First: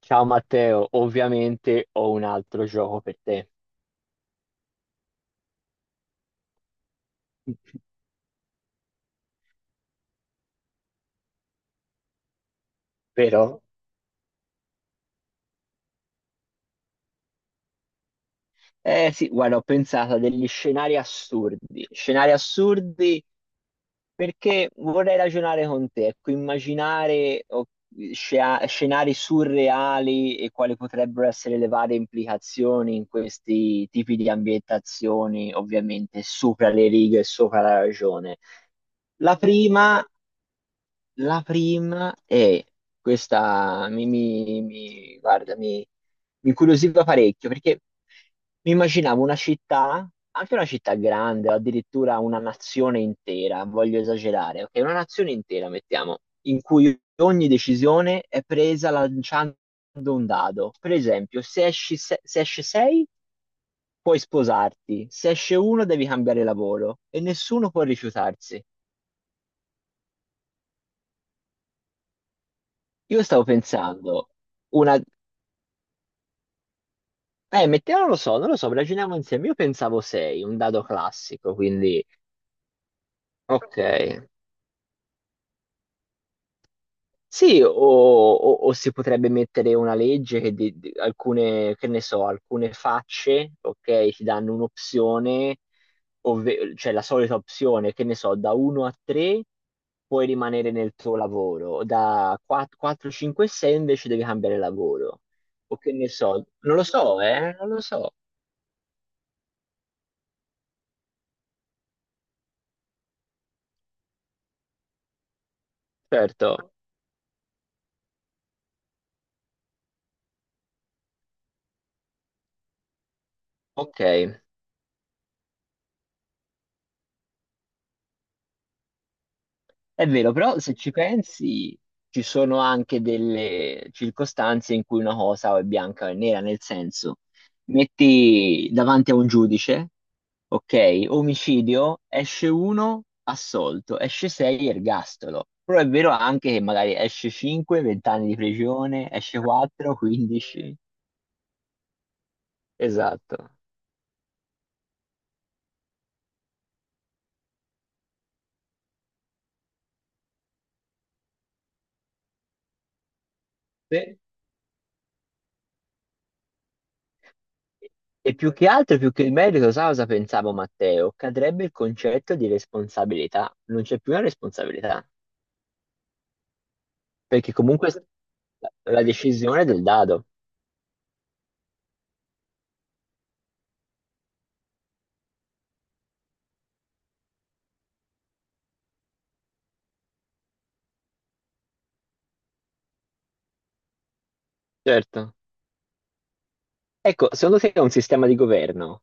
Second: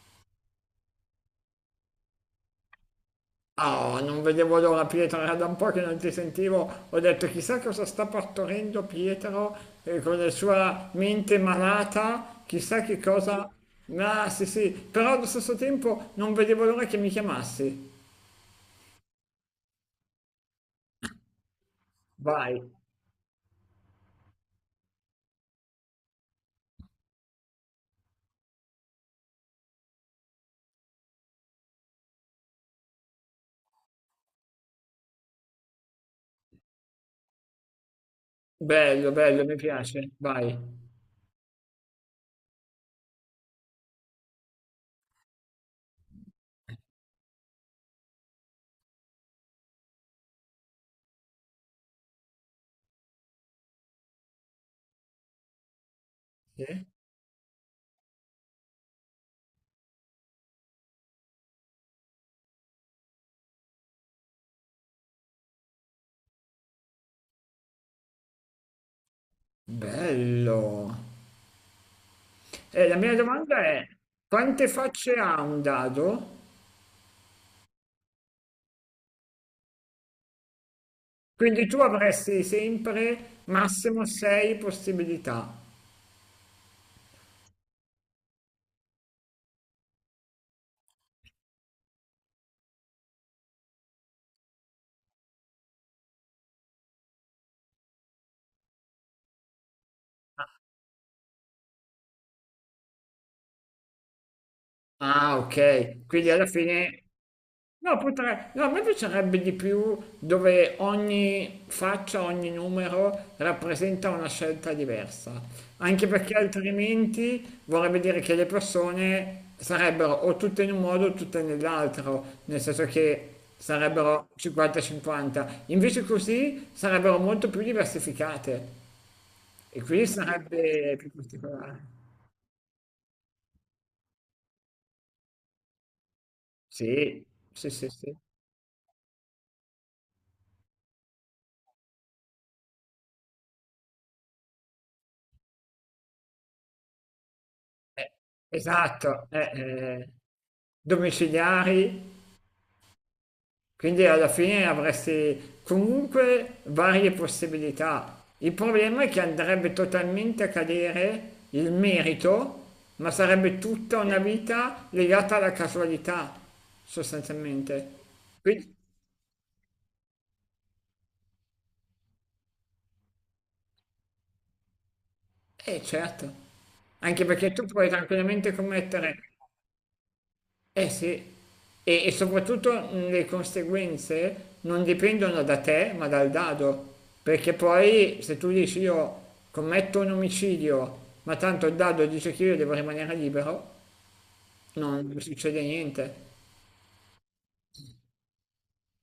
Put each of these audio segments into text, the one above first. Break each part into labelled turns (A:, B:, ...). A: Ciao Matteo, ovviamente ho un altro gioco per te,
B: Oh, non vedevo l'ora, Pietro, era da un po' che non ti sentivo, ho detto chissà cosa sta partorendo Pietro con la sua mente malata, chissà che cosa.
A: vero?
B: Ah, sì, sì, però allo stesso tempo non vedevo l'ora che mi chiamassi.
A: Eh sì, guarda, ho pensato a degli scenari
B: Vai,
A: assurdi perché vorrei ragionare con te, ecco, immaginare oh, scenari surreali e quali potrebbero essere le varie implicazioni in questi tipi di ambientazioni, ovviamente sopra le righe e sopra la ragione.
B: bello,
A: La
B: bello, mi
A: prima
B: piace, vai.
A: La prima è questa, mi incuriosiva parecchio perché mi immaginavo una città, anche una città grande, o addirittura una nazione intera, voglio esagerare, ok? Una nazione intera, mettiamo, in
B: Sì?
A: cui ogni decisione è presa lanciando un dado. Per esempio, se esci, se, se esce 6, puoi sposarti, se esce 1 devi cambiare lavoro e nessuno può rifiutarsi.
B: Bello. E la mia
A: Io stavo
B: domanda è,
A: pensando.
B: quante facce ha un dado?
A: Mettiamo, lo so, non lo so, ragioniamo insieme. Io pensavo 6, un dado classico,
B: Quindi tu
A: quindi
B: avresti sempre
A: ok.
B: massimo 6 possibilità.
A: Sì, o si potrebbe mettere una legge che alcune, che ne so, alcune facce, ok, ti danno un'opzione, cioè la solita opzione, che ne so, da 1 a 3 puoi rimanere nel tuo lavoro, da 4, 5 e 6 invece devi cambiare lavoro.
B: Ah,
A: O che
B: ok.
A: ne
B: Quindi alla
A: so, non lo
B: fine.
A: so, non lo
B: No,
A: so.
B: potrei. No, a me piacerebbe di più dove ogni faccia, ogni numero rappresenta una scelta diversa. Anche perché
A: Certo,
B: altrimenti vorrebbe dire che le persone sarebbero o tutte in un modo o tutte nell'altro, nel senso che sarebbero
A: ok.
B: 50-50. Invece così sarebbero molto più diversificate e
A: È
B: quindi
A: vero, però se ci
B: sarebbe più
A: pensi,
B: particolare.
A: ci sono anche delle circostanze in cui una cosa o è bianca o è nera, nel senso,
B: Sì, sì, sì, sì.
A: metti davanti a un giudice, ok, omicidio, esce uno, assolto, esce sei, ergastolo. Però è vero anche che magari esce 5, 20
B: Eh,
A: anni di prigione,
B: esatto,
A: esce 4, 15.
B: domiciliari,
A: Esatto.
B: quindi alla fine avresti comunque varie possibilità. Il problema è che andrebbe totalmente a cadere il merito, ma sarebbe tutta una
A: Sì.
B: vita legata alla casualità, sostanzialmente.
A: E più che
B: Quindi,
A: altro, più che il merito, sai cosa pensavo, Matteo? Cadrebbe il concetto di responsabilità. Non c'è più una responsabilità,
B: eh, certo, anche perché
A: perché
B: tu puoi
A: comunque
B: tranquillamente
A: la
B: commettere.
A: decisione è del dado.
B: Eh, sì, e soprattutto le conseguenze non dipendono da te, ma dal dado, perché poi se tu dici io commetto un omicidio, ma tanto il dado dice che io devo rimanere libero, non
A: Certo.
B: succede niente.
A: Ecco, secondo te un sistema di governo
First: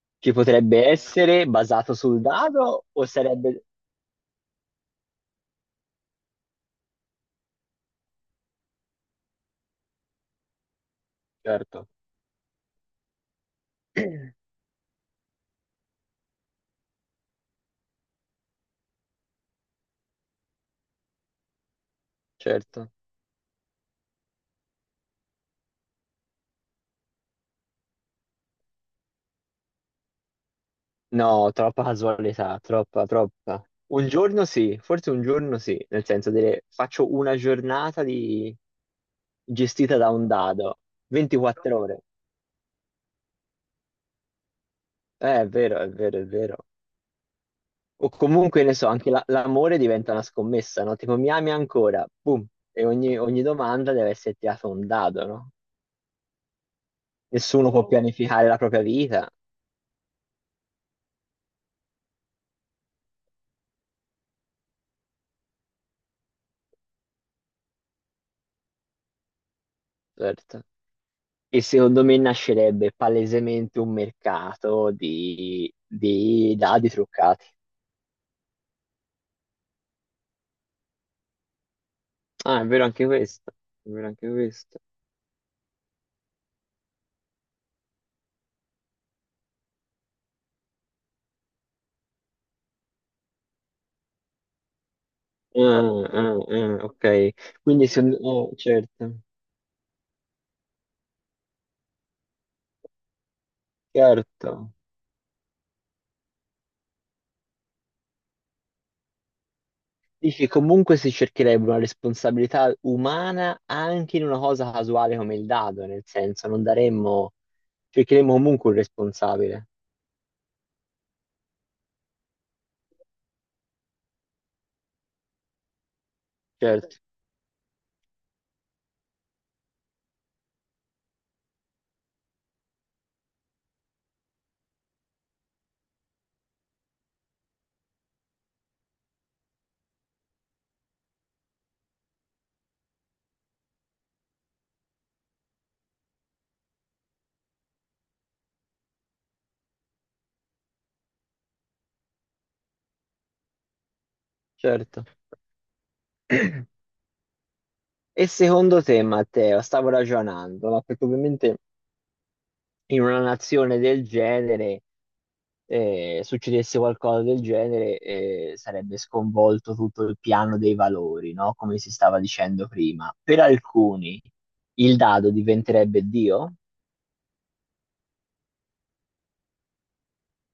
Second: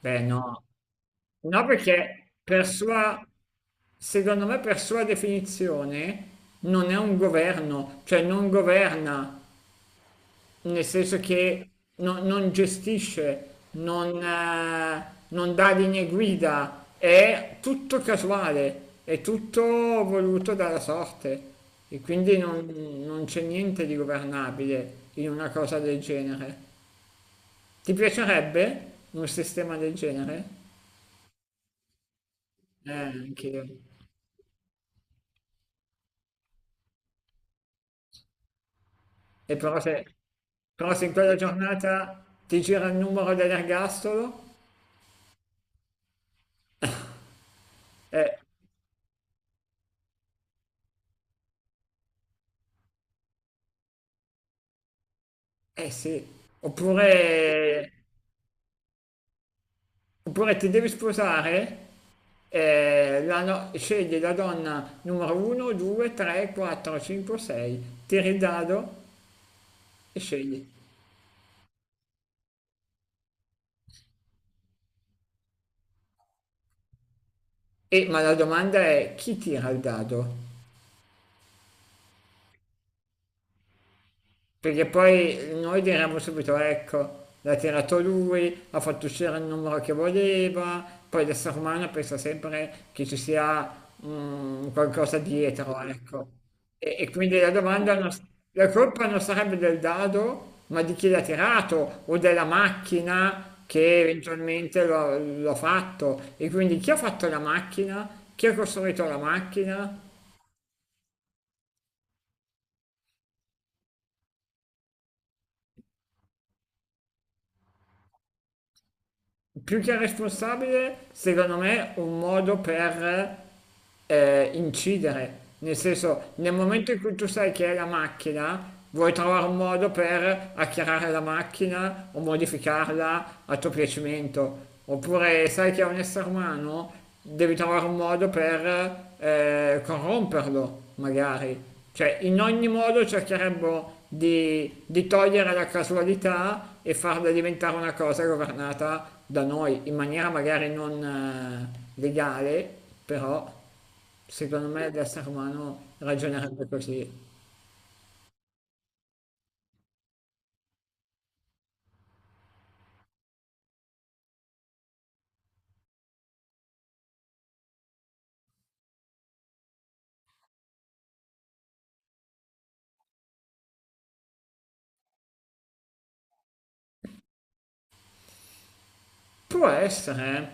B: Beh,
A: ci
B: no.
A: potrebbe essere
B: No,
A: basato sul
B: perché per
A: dado o
B: sua,
A: sarebbe...
B: secondo me per sua definizione non è un governo, cioè non governa. Nel senso che
A: Certo.
B: non, non gestisce, non dà linee guida, è tutto casuale, è tutto voluto dalla sorte e quindi non,
A: Certo.
B: non c'è niente di governabile in una cosa del genere. Ti piacerebbe un sistema del genere?
A: No, troppa casualità, troppa,
B: Anch'io.
A: troppa. Un giorno sì, forse un giorno sì, nel senso, dire faccio una giornata di...
B: E però se,
A: gestita da un dado,
B: in quella
A: 24 ore.
B: giornata ti gira il numero dell'ergastolo,
A: È vero, è vero, è vero. O
B: eh,
A: comunque, ne so, anche l'amore diventa una scommessa, no? Tipo, mi ami ancora? Boom. E ogni domanda deve essere tirata un dado, no?
B: eh, sì,
A: Nessuno può
B: oppure
A: pianificare la propria vita,
B: Oppure ti devi sposare, la no- scegli la donna numero 1, 2, 3, 4, 5, 6, tiri il dado e
A: certo.
B: scegli.
A: E secondo me nascerebbe palesemente un mercato di dadi truccati.
B: E, ma la domanda è, chi tira il dado?
A: Ah, è vero anche questo. È vero anche questo.
B: Perché poi noi diremmo subito, ecco, l'ha tirato lui, ha fatto uscire il numero che voleva, poi l'essere umano pensa sempre che ci sia qualcosa dietro,
A: Ah,
B: ecco.
A: ah, ah,
B: E,
A: ok.
B: e quindi la
A: Quindi
B: domanda,
A: se...
B: non s-
A: oh,
B: la colpa
A: certo,
B: non sarebbe del dado, ma di chi l'ha tirato o della macchina che
A: certo.
B: eventualmente l'ha fatto. E quindi chi ha fatto la macchina, chi ha costruito la macchina,
A: Dici, comunque si cercherebbe una responsabilità umana anche in una cosa casuale come il dado, nel senso non daremmo, cercheremmo comunque un responsabile.
B: più che responsabile, secondo me, un modo per incidere. Nel senso, nel momento
A: Certo,
B: in cui tu sai che è la macchina, vuoi trovare un modo per acchiarare la macchina o modificarla a tuo piacimento. Oppure sai che è un essere umano, devi trovare un modo per corromperlo, magari. Cioè, in ogni modo cercherebbero di togliere la casualità e farla diventare una cosa governata da noi, in maniera magari non legale, però secondo me
A: certo.
B: l'essere umano ragionerebbe così.
A: E secondo te, Matteo, stavo ragionando, ma perché ovviamente in una nazione del genere, succedesse qualcosa del genere, sarebbe sconvolto tutto il piano dei valori, no? Come si stava dicendo prima. Per alcuni il dado diventerebbe Dio?
B: Può essere, eh.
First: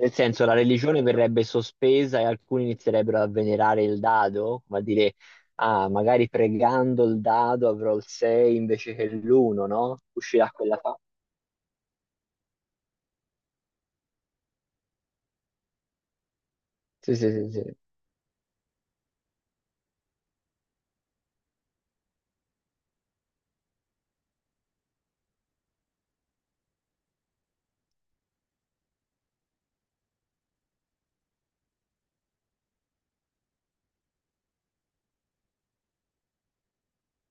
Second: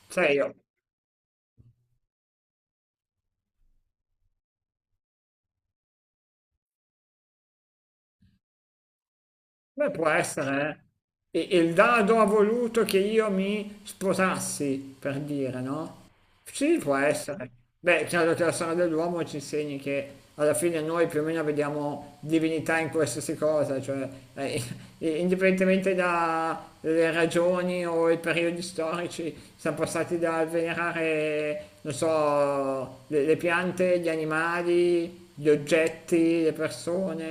A: Nel
B: Sai,
A: senso,
B: io.
A: la religione verrebbe sospesa e alcuni inizierebbero a venerare il dado, ma dire, ah, magari pregando il dado avrò il 6 invece che l'1,
B: Beh,
A: no?
B: può
A: Uscirà quella
B: essere,
A: fa.
B: eh. E il dado ha voluto che io mi sposassi, per dire, no? Sì, può
A: Sì, sì,
B: essere.
A: sì, sì.
B: Beh, chiaro che la storia dell'uomo ci insegni che alla fine noi più o meno vediamo divinità in qualsiasi cosa, cioè, eh, indipendentemente dalle ragioni o i periodi storici, siamo passati dal venerare, non so, le piante, gli animali, gli oggetti, le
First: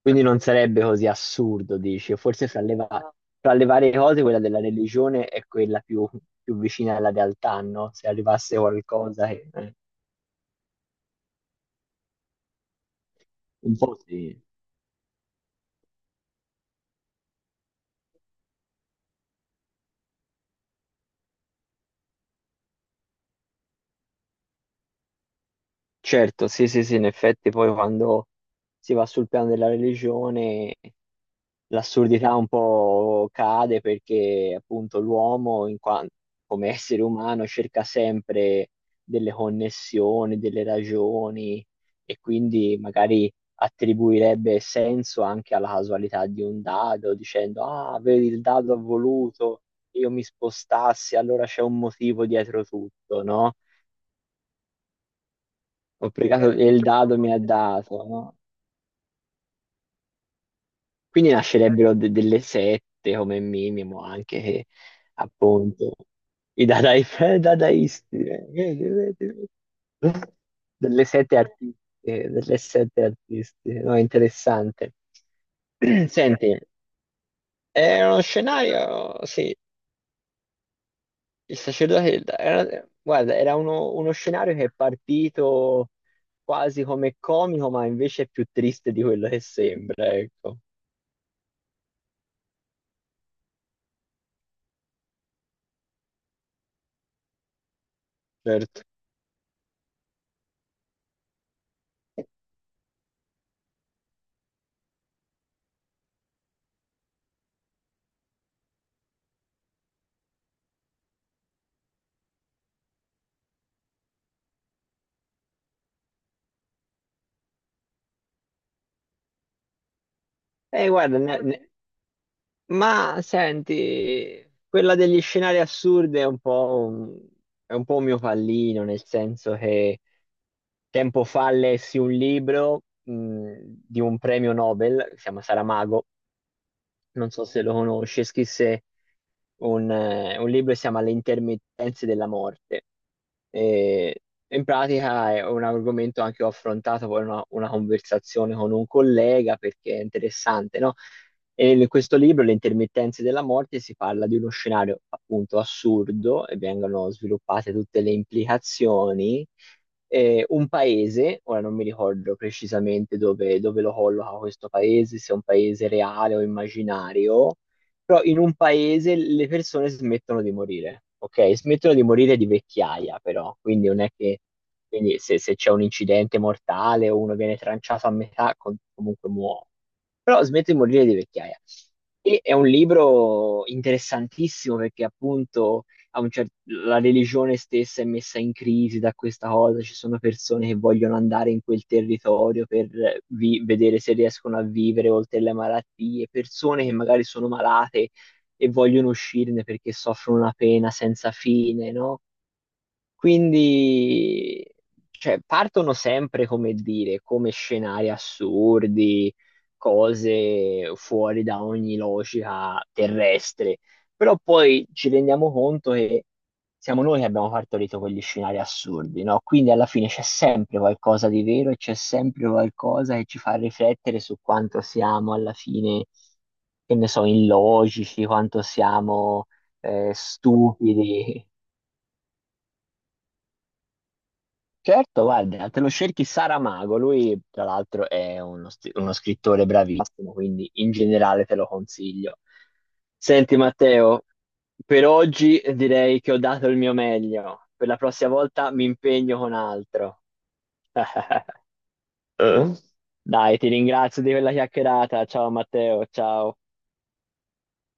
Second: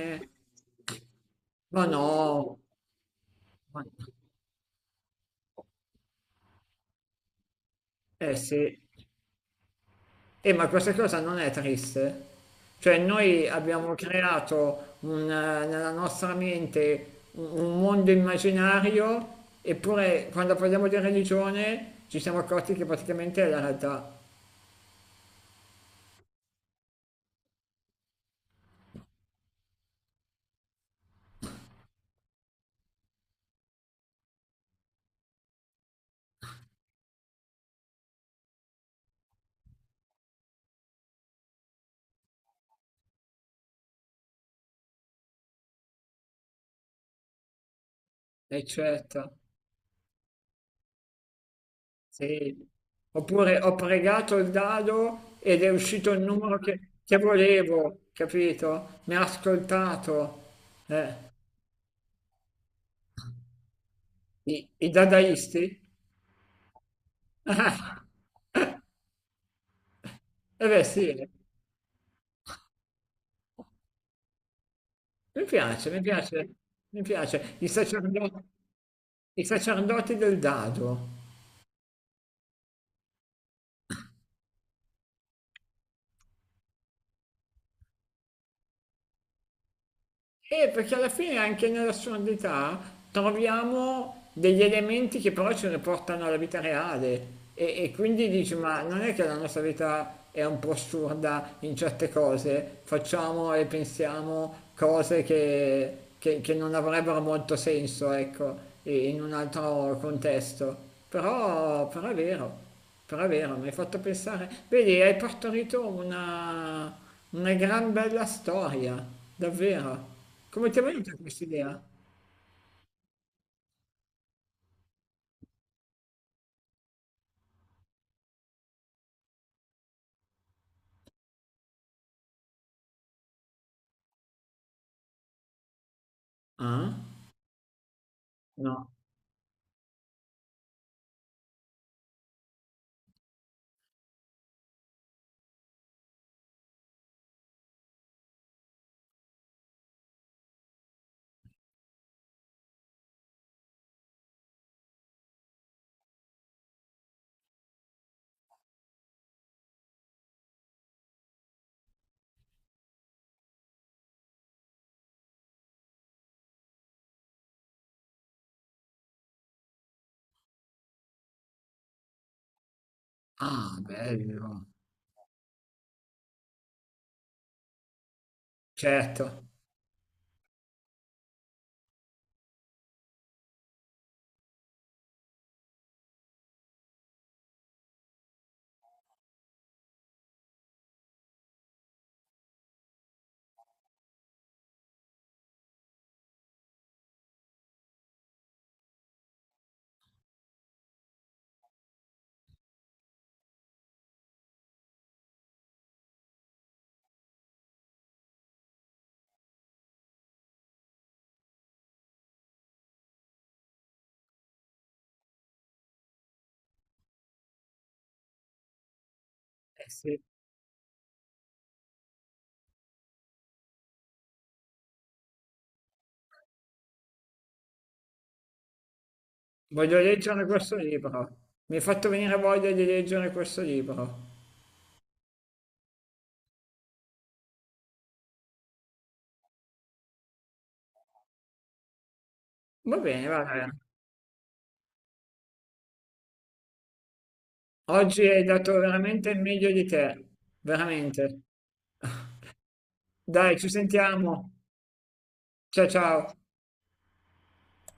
A: Quindi non sarebbe così assurdo,
B: Ma sì, sì, sì.
A: dici. O forse
B: No,
A: fra fra le varie
B: No.
A: cose quella della religione è quella più, più vicina alla realtà, no? Se
B: Eh,
A: arrivasse
B: sì.
A: qualcosa che...
B: Ma questa cosa non è triste. Cioè, noi
A: un
B: abbiamo
A: po' sì.
B: creato nella nostra mente un mondo immaginario, eppure quando parliamo di religione ci siamo accorti che praticamente è la realtà,
A: Certo, sì, sì, sì, in effetti poi quando si va sul piano della religione l'assurdità un po' cade perché appunto l'uomo come essere umano cerca sempre delle connessioni, delle ragioni e quindi magari attribuirebbe senso anche alla casualità di un dado, dicendo ah, vedi, il dado ha
B: eccetera.
A: voluto che io mi spostassi, allora c'è un motivo dietro
B: Sì.
A: tutto, no?
B: Oppure ho pregato il dado ed è
A: Ho
B: uscito il
A: pregato
B: numero
A: e
B: che,
A: il
B: che
A: dado mi ha dato,
B: volevo,
A: no?
B: capito? Mi ha ascoltato. Eh,
A: Quindi nascerebbero delle sette come minimo, anche
B: i,
A: che
B: i dadaisti?
A: appunto i
B: Ah,
A: dadaisti, vedi, vedi, vedi.
B: eh, beh,
A: Delle
B: sì,
A: sette artistiche, delle sette artistiche, no, interessante.
B: mi piace, mi piace,
A: Senti,
B: mi piace.
A: è uno scenario,
B: I
A: sì,
B: sacerdoti del dado.
A: il sacerdote, guarda, era uno, uno scenario che è partito quasi come comico, ma invece è più triste di quello che sembra, ecco,
B: E perché alla fine anche nell'assurdità troviamo degli elementi che però ci riportano alla vita reale e quindi dici ma
A: certo.
B: non è che la nostra vita è un po' assurda in certe cose, facciamo e pensiamo cose che non avrebbero molto senso, ecco, in un altro contesto, però è vero. Però è vero, mi hai fatto pensare. Vedi, hai partorito una gran bella storia, davvero. Come ti è venuta
A: Guarda,
B: questa idea?
A: ma senti, quella degli scenari assurdi è un po' un, è un po' un mio pallino, nel senso che tempo fa lessi un libro di un premio Nobel, che si chiama Saramago,
B: Ah?
A: non so se lo conosce, scrisse
B: No.
A: un libro che si chiama Le intermittenze della morte. E in pratica è un argomento anche che ho affrontato poi in una conversazione con un collega perché è interessante, no? E in questo libro, Le intermittenze della morte, si parla di uno scenario appunto assurdo e vengono sviluppate tutte le implicazioni. Un paese, ora non mi ricordo precisamente dove, dove lo colloca questo paese, se è un paese reale o immaginario, però in un paese le persone smettono di morire, ok? Smettono di morire di vecchiaia, però,
B: Ah,
A: quindi non è che
B: bello.
A: quindi se, se c'è un incidente mortale o uno viene tranciato a metà, comunque
B: Certo.
A: muore, però smetto di morire di vecchiaia. E è un libro interessantissimo perché appunto a un la religione stessa è messa in crisi da questa cosa, ci sono persone che vogliono andare in quel territorio per vedere se riescono a vivere oltre le malattie, persone che magari sono malate e vogliono uscirne perché soffrono una pena senza fine, no? Quindi, cioè, partono sempre, come dire, come scenari assurdi, cose fuori da ogni logica terrestre, però poi ci rendiamo conto che siamo noi che abbiamo partorito quegli scenari assurdi, no? Quindi alla
B: Eh,
A: fine
B: sì.
A: c'è sempre qualcosa di vero e c'è sempre qualcosa che ci fa riflettere su quanto siamo alla fine, che ne so, illogici, quanto siamo
B: Voglio leggere questo libro.
A: stupidi.
B: Mi hai fatto venire voglia di leggere questo libro.
A: Certo, guarda, te lo cerchi Saramago, lui tra l'altro è uno, uno scrittore bravissimo, quindi in generale te lo consiglio.
B: Va bene, va
A: Senti
B: bene.
A: Matteo, per oggi direi che ho dato il mio meglio, per la
B: Oggi
A: prossima
B: hai
A: volta
B: dato
A: mi
B: veramente il
A: impegno con
B: meglio di
A: altro.
B: te. Veramente.
A: Eh?
B: Dai,
A: Dai, ti
B: ci
A: ringrazio di quella
B: sentiamo.
A: chiacchierata, ciao
B: Ciao,
A: Matteo,
B: ciao.
A: ciao.